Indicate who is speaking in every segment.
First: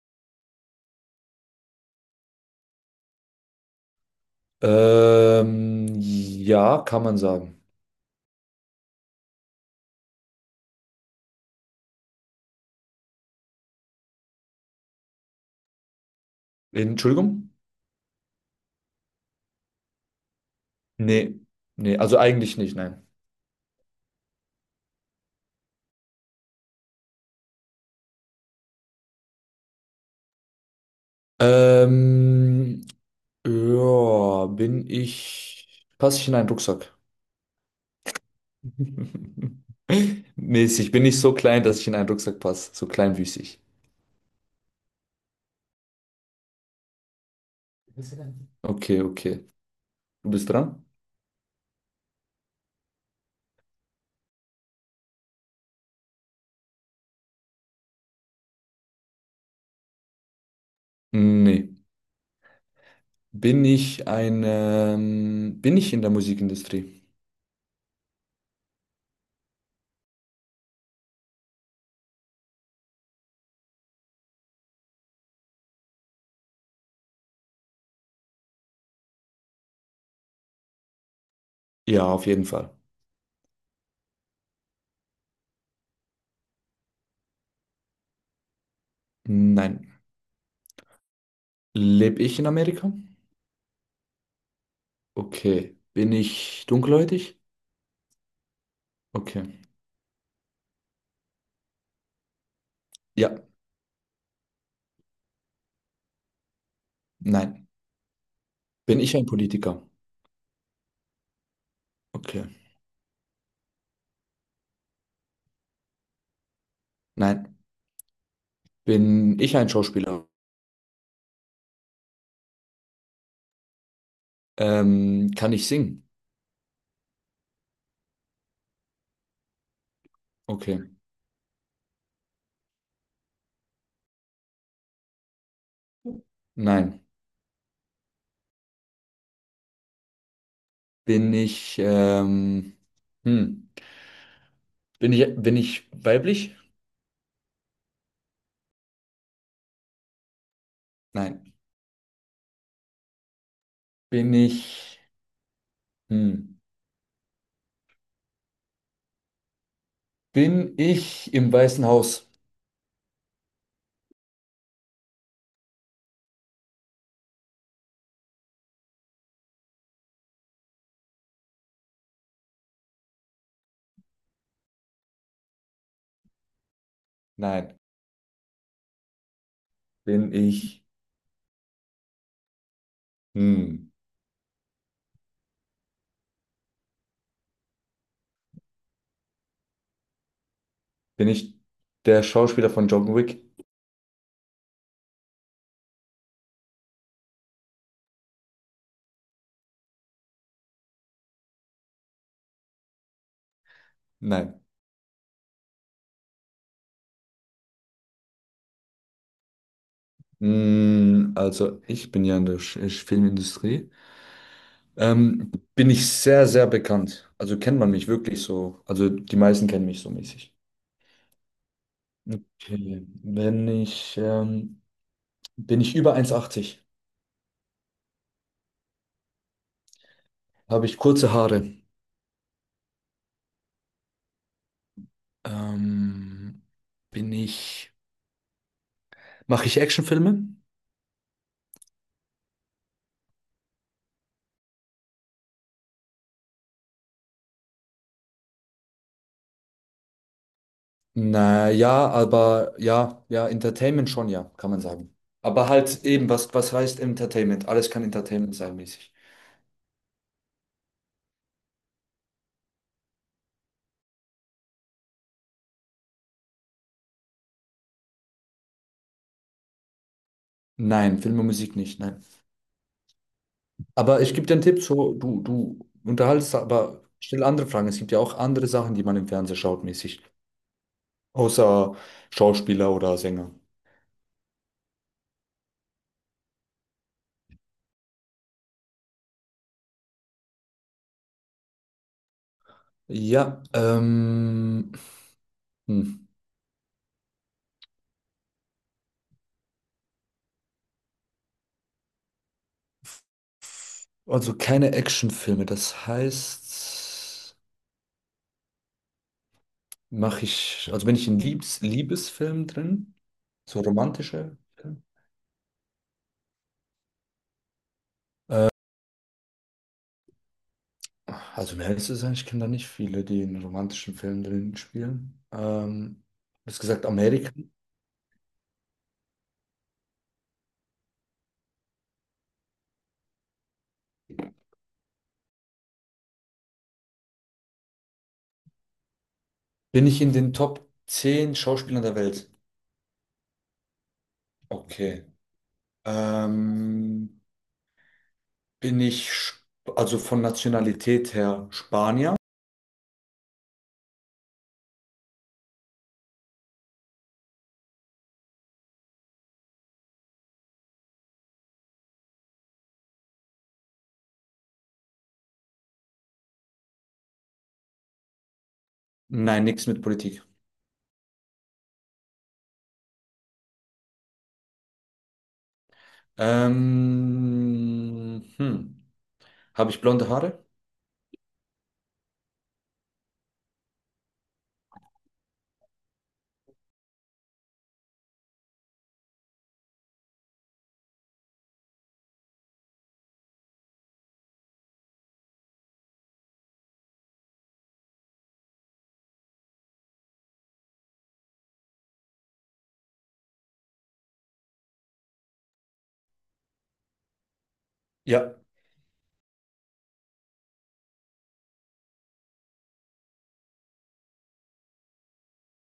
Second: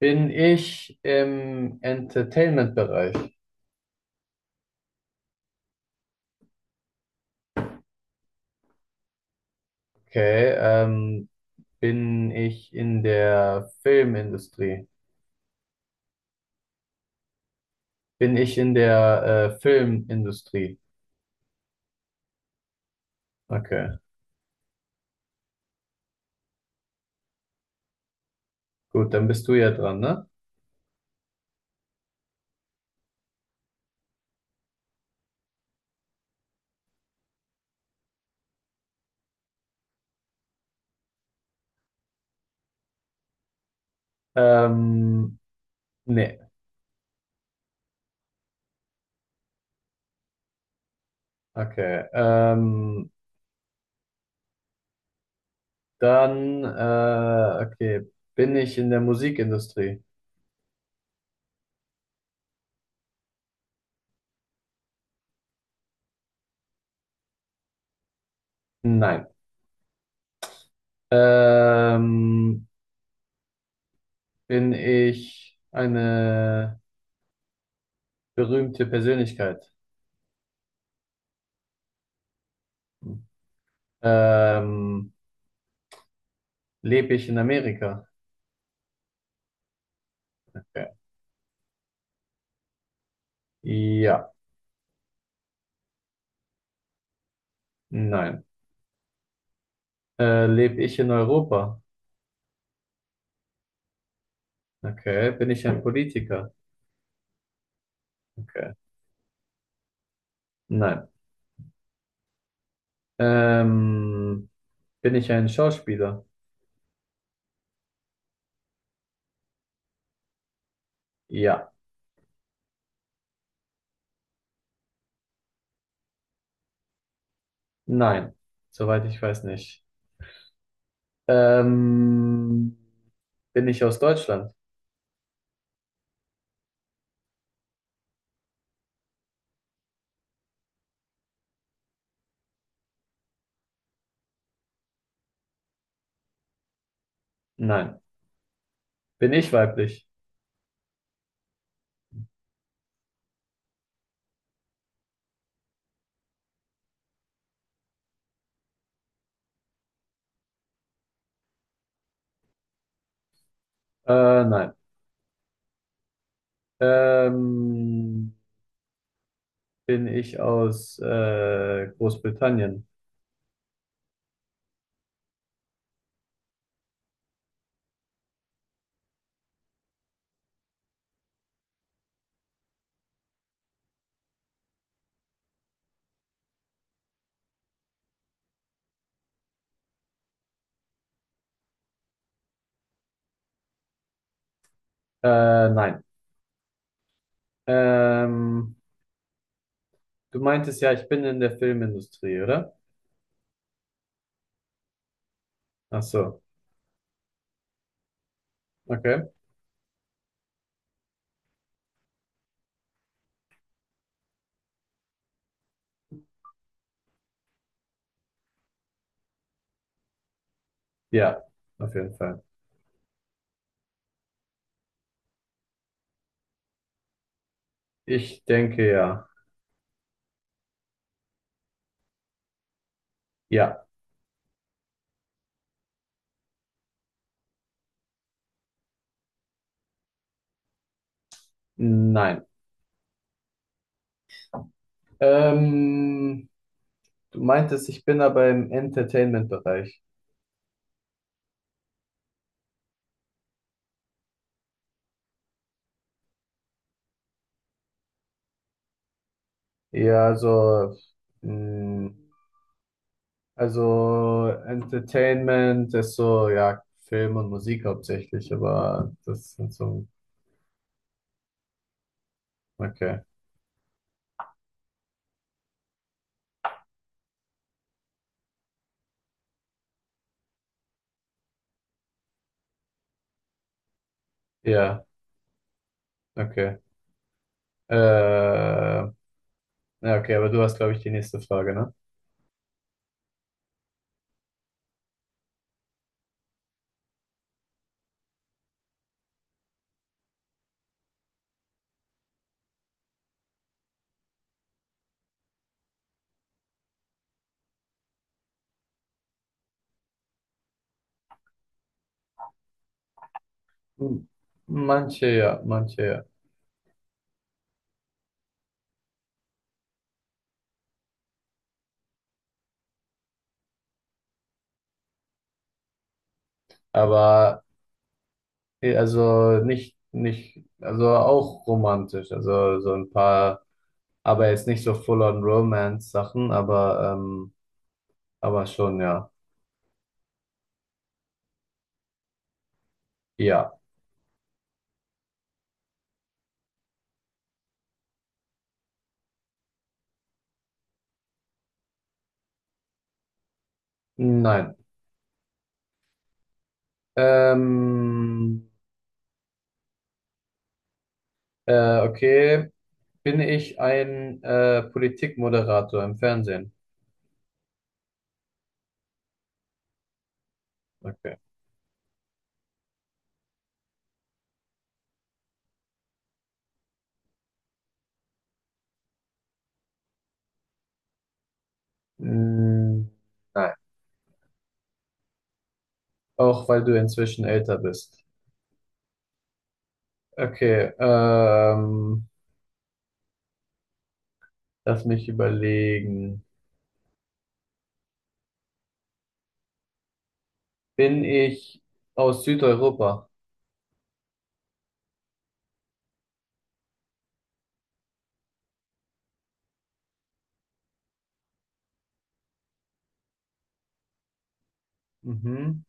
Speaker 1: Bin ich im Entertainment-Bereich?
Speaker 2: Ja, kann man sagen.
Speaker 1: Okay. Bin ich in der Filmindustrie?
Speaker 2: Entschuldigung?
Speaker 1: Bin ich in der Filmindustrie?
Speaker 2: Nee, nee, also eigentlich nicht, nein.
Speaker 1: Okay. Gut, dann bist du ja dran, ne?
Speaker 2: Ähm, ja, passe ich in einen Rucksack? Mäßig, bin ich so klein, dass ich in einen Rucksack passe, so kleinwüchsig.
Speaker 1: Ähm, nee.
Speaker 2: Okay, okay. Du bist dran?
Speaker 1: Okay. Okay. Bin ich in der Musikindustrie?
Speaker 2: Nee. Bin ich in der Musikindustrie?
Speaker 1: Nein. Ähm, bin ich eine berühmte Persönlichkeit?
Speaker 2: Ja, auf jeden Fall.
Speaker 1: Ähm, Lebe ich in Amerika?
Speaker 2: Nein.
Speaker 1: Okay.
Speaker 2: Lebe ich in Amerika?
Speaker 1: Ja,
Speaker 2: Okay. Bin ich dunkelhäutig?
Speaker 1: nein.
Speaker 2: Okay.
Speaker 1: Lebe ich in Europa?
Speaker 2: Ja.
Speaker 1: Okay. Bin ich ein Politiker?
Speaker 2: Nein.
Speaker 1: Okay.
Speaker 2: Bin ich ein Politiker?
Speaker 1: Nein.
Speaker 2: Okay.
Speaker 1: Ähm, bin ich ein Schauspieler?
Speaker 2: Nein. Bin ich ein Schauspieler?
Speaker 1: Ja,
Speaker 2: Kann ich singen?
Speaker 1: nein. Soweit ich weiß nicht.
Speaker 2: Okay.
Speaker 1: Ähm, bin ich aus Deutschland?
Speaker 2: Nein. Bin ich, hm. Bin ich weiblich?
Speaker 1: Nein. Bin ich weiblich?
Speaker 2: Nein. Bin ich, hm. Bin ich im Weißen Haus?
Speaker 1: Nein. Ähm, bin ich aus Großbritannien?
Speaker 2: Nein. Bin ich, hm. Bin ich der Schauspieler von John Wick?
Speaker 1: Nein. Ähm, du meintest ja, ich bin in der Filmindustrie, oder?
Speaker 2: Nein.
Speaker 1: Ach so, okay.
Speaker 2: Also ich bin ja in der Filmindustrie. Bin ich sehr, sehr bekannt. Also kennt man mich wirklich so. Also die meisten kennen mich so mäßig.
Speaker 1: Ja, auf jeden Fall.
Speaker 2: Okay. Wenn ich, Bin ich über eins Komma achtzig?
Speaker 1: Ich denke ja.
Speaker 2: Habe ich kurze Haare?
Speaker 1: Ja,
Speaker 2: Ähm, bin ich, Mache ich Actionfilme?
Speaker 1: nein. Ähm, du meintest, ich bin aber im Entertainment-Bereich.
Speaker 2: Naja, aber ja, ja, Entertainment schon, ja, kann man sagen. Aber halt eben, was heißt Entertainment? Alles kann Entertainment sein mäßig.
Speaker 1: Ja, also, mh, also Entertainment ist so, ja, Film und Musik hauptsächlich, aber das sind so,
Speaker 2: Nein, Film und Musik nicht, nein.
Speaker 1: okay.
Speaker 2: Aber ich gebe dir einen Tipp, so, du unterhaltest, aber stell andere Fragen. Es gibt ja auch andere Sachen, die man im Fernsehen schaut, mäßig. Außer Schauspieler oder Sänger.
Speaker 1: Ja, okay. Ja, okay, aber du hast, glaube ich, die nächste Frage, ne?
Speaker 2: Ja, ähm, hm. Also keine Actionfilme. Das heißt, also bin ich in Liebesfilmen drin, so
Speaker 1: Hm.
Speaker 2: romantische Filme.
Speaker 1: Manche ja, manche ja.
Speaker 2: Ach, also mehr ist es eigentlich, ich kenne da nicht viele, die in romantischen Filmen drin spielen. Du hast gesagt, Amerika.
Speaker 1: Aber eh, also nicht, nicht, also auch romantisch, also so ein paar, aber jetzt nicht so full-on Romance-Sachen, aber schon, ja.
Speaker 2: Bin ich in den Top 10 Schauspielern der Welt?
Speaker 1: Ja.
Speaker 2: Okay. Ähm, bin ich, Sp- also von Nationalität her Spanier?
Speaker 1: Nein. Ähm, okay. Bin ich ein Politikmoderator im Fernsehen?
Speaker 2: Nein, nichts mit Politik.
Speaker 1: Okay.
Speaker 2: Ähm, hm. Habe ich blonde Haare?
Speaker 1: Mm, nein. Auch weil du inzwischen älter bist. Okay. Lass mich überlegen. Bin ich aus Südeuropa?
Speaker 2: Ja.
Speaker 1: Mhm.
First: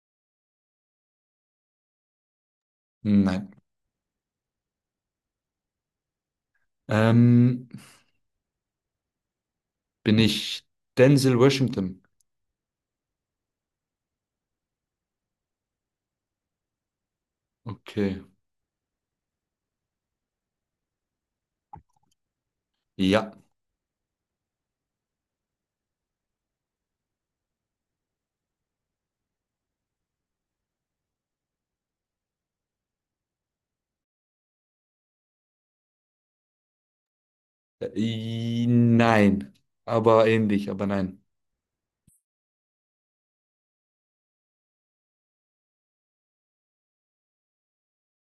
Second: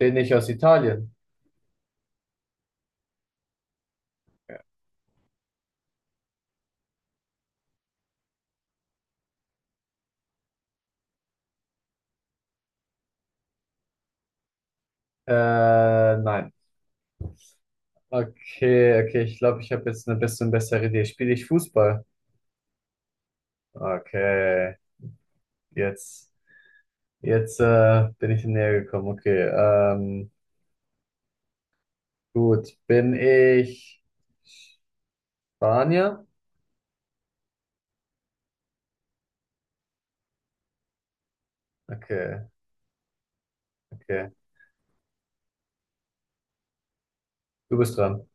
Speaker 1: Bin ich aus Italien?
Speaker 2: Nein. Ähm, Bin ich Denzel Washington?
Speaker 1: Äh, nein.
Speaker 2: Okay.
Speaker 1: Okay, okay, ich glaube, ich habe jetzt eine bisschen bessere Idee. Spiele ich Fußball?
Speaker 2: Ja.
Speaker 1: Okay, jetzt, jetzt äh, bin ich näher gekommen. Okay, gut. Bin ich Spanier?
Speaker 2: Nein. Aber ähnlich, aber nein.
Speaker 1: Okay, okay. Du bist dran.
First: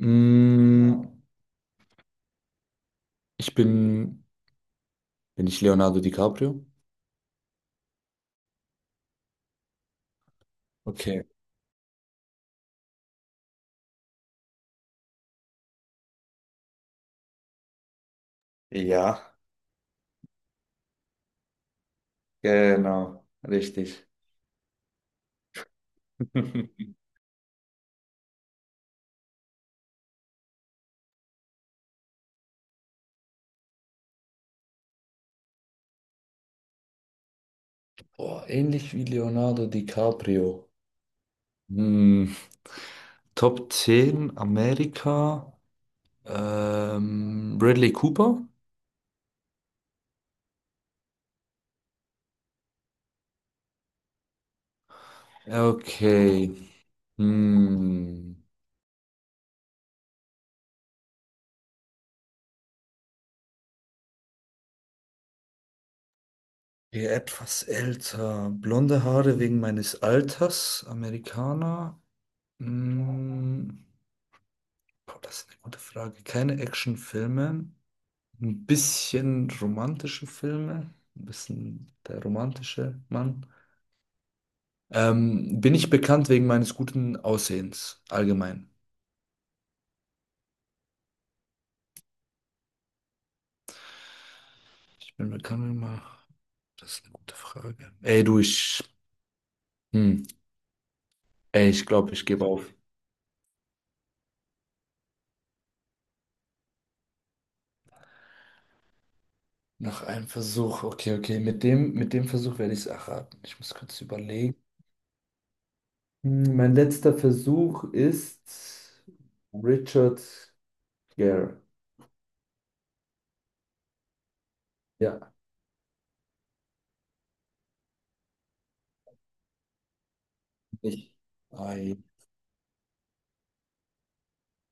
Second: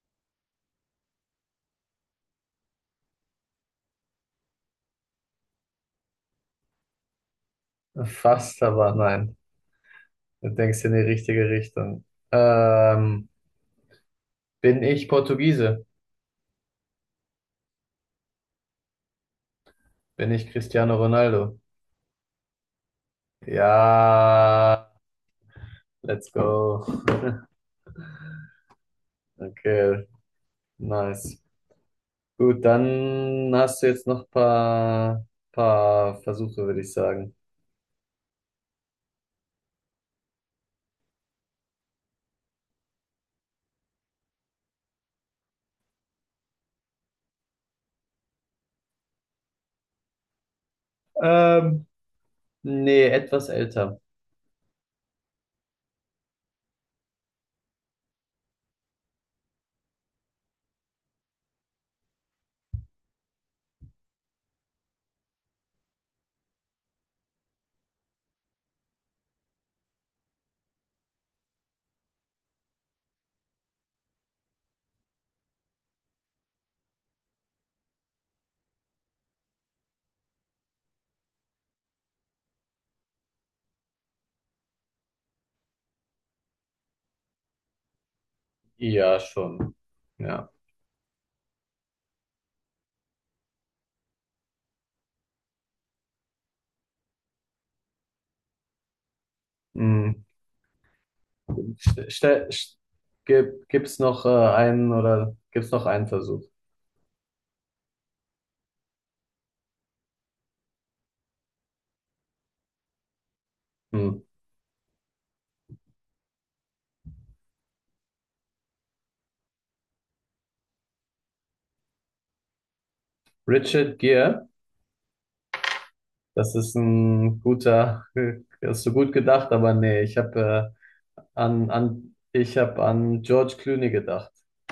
Speaker 2: Mm, ich bin, bin ich Leonardo DiCaprio?
Speaker 1: Fast, aber nein. Du denkst in die
Speaker 2: Okay.
Speaker 1: richtige Richtung. Ähm, bin ich Portugiese?
Speaker 2: Ja,
Speaker 1: Bin ich Cristiano Ronaldo?
Speaker 2: genau. Richtig.
Speaker 1: Ja, let's go. Okay, nice. Gut, dann hast du jetzt noch ein paar, Versuche, würde ich sagen.
Speaker 2: Boah, ähnlich wie Leonardo DiCaprio. Hm, Top 10 Amerika. Bradley Cooper?
Speaker 1: Ähm, nee, etwas älter.
Speaker 2: Okay. Hm. Hier etwas älter. Blonde Haare wegen meines Alters. Amerikaner. Hm. Boah, das ist eine gute Frage. Keine Actionfilme. Ein bisschen romantische Filme. Ein bisschen der romantische Mann. Bin ich bekannt wegen meines guten Aussehens allgemein?
Speaker 1: Ja, schon. Ja.
Speaker 2: Ich bin bekannt immer. Das ist eine gute Frage. Ey, du, ich.
Speaker 1: Hm.
Speaker 2: Hm. Ey, ich
Speaker 1: St-
Speaker 2: glaube, ich gebe
Speaker 1: ste-
Speaker 2: auf.
Speaker 1: st- gibt's noch einen oder gibt's noch einen Versuch?
Speaker 2: Nach einem Versuch. Okay, okay. Mit dem Versuch werde ich es erraten. Ich muss kurz
Speaker 1: Hm.
Speaker 2: überlegen. Hm, mein letzter Versuch ist Richard Gere.
Speaker 1: Richard Gere,
Speaker 2: Ja,
Speaker 1: das ist ein guter, hast du gut gedacht, aber nee, ich habe
Speaker 2: ich.
Speaker 1: ich habe an George Clooney gedacht.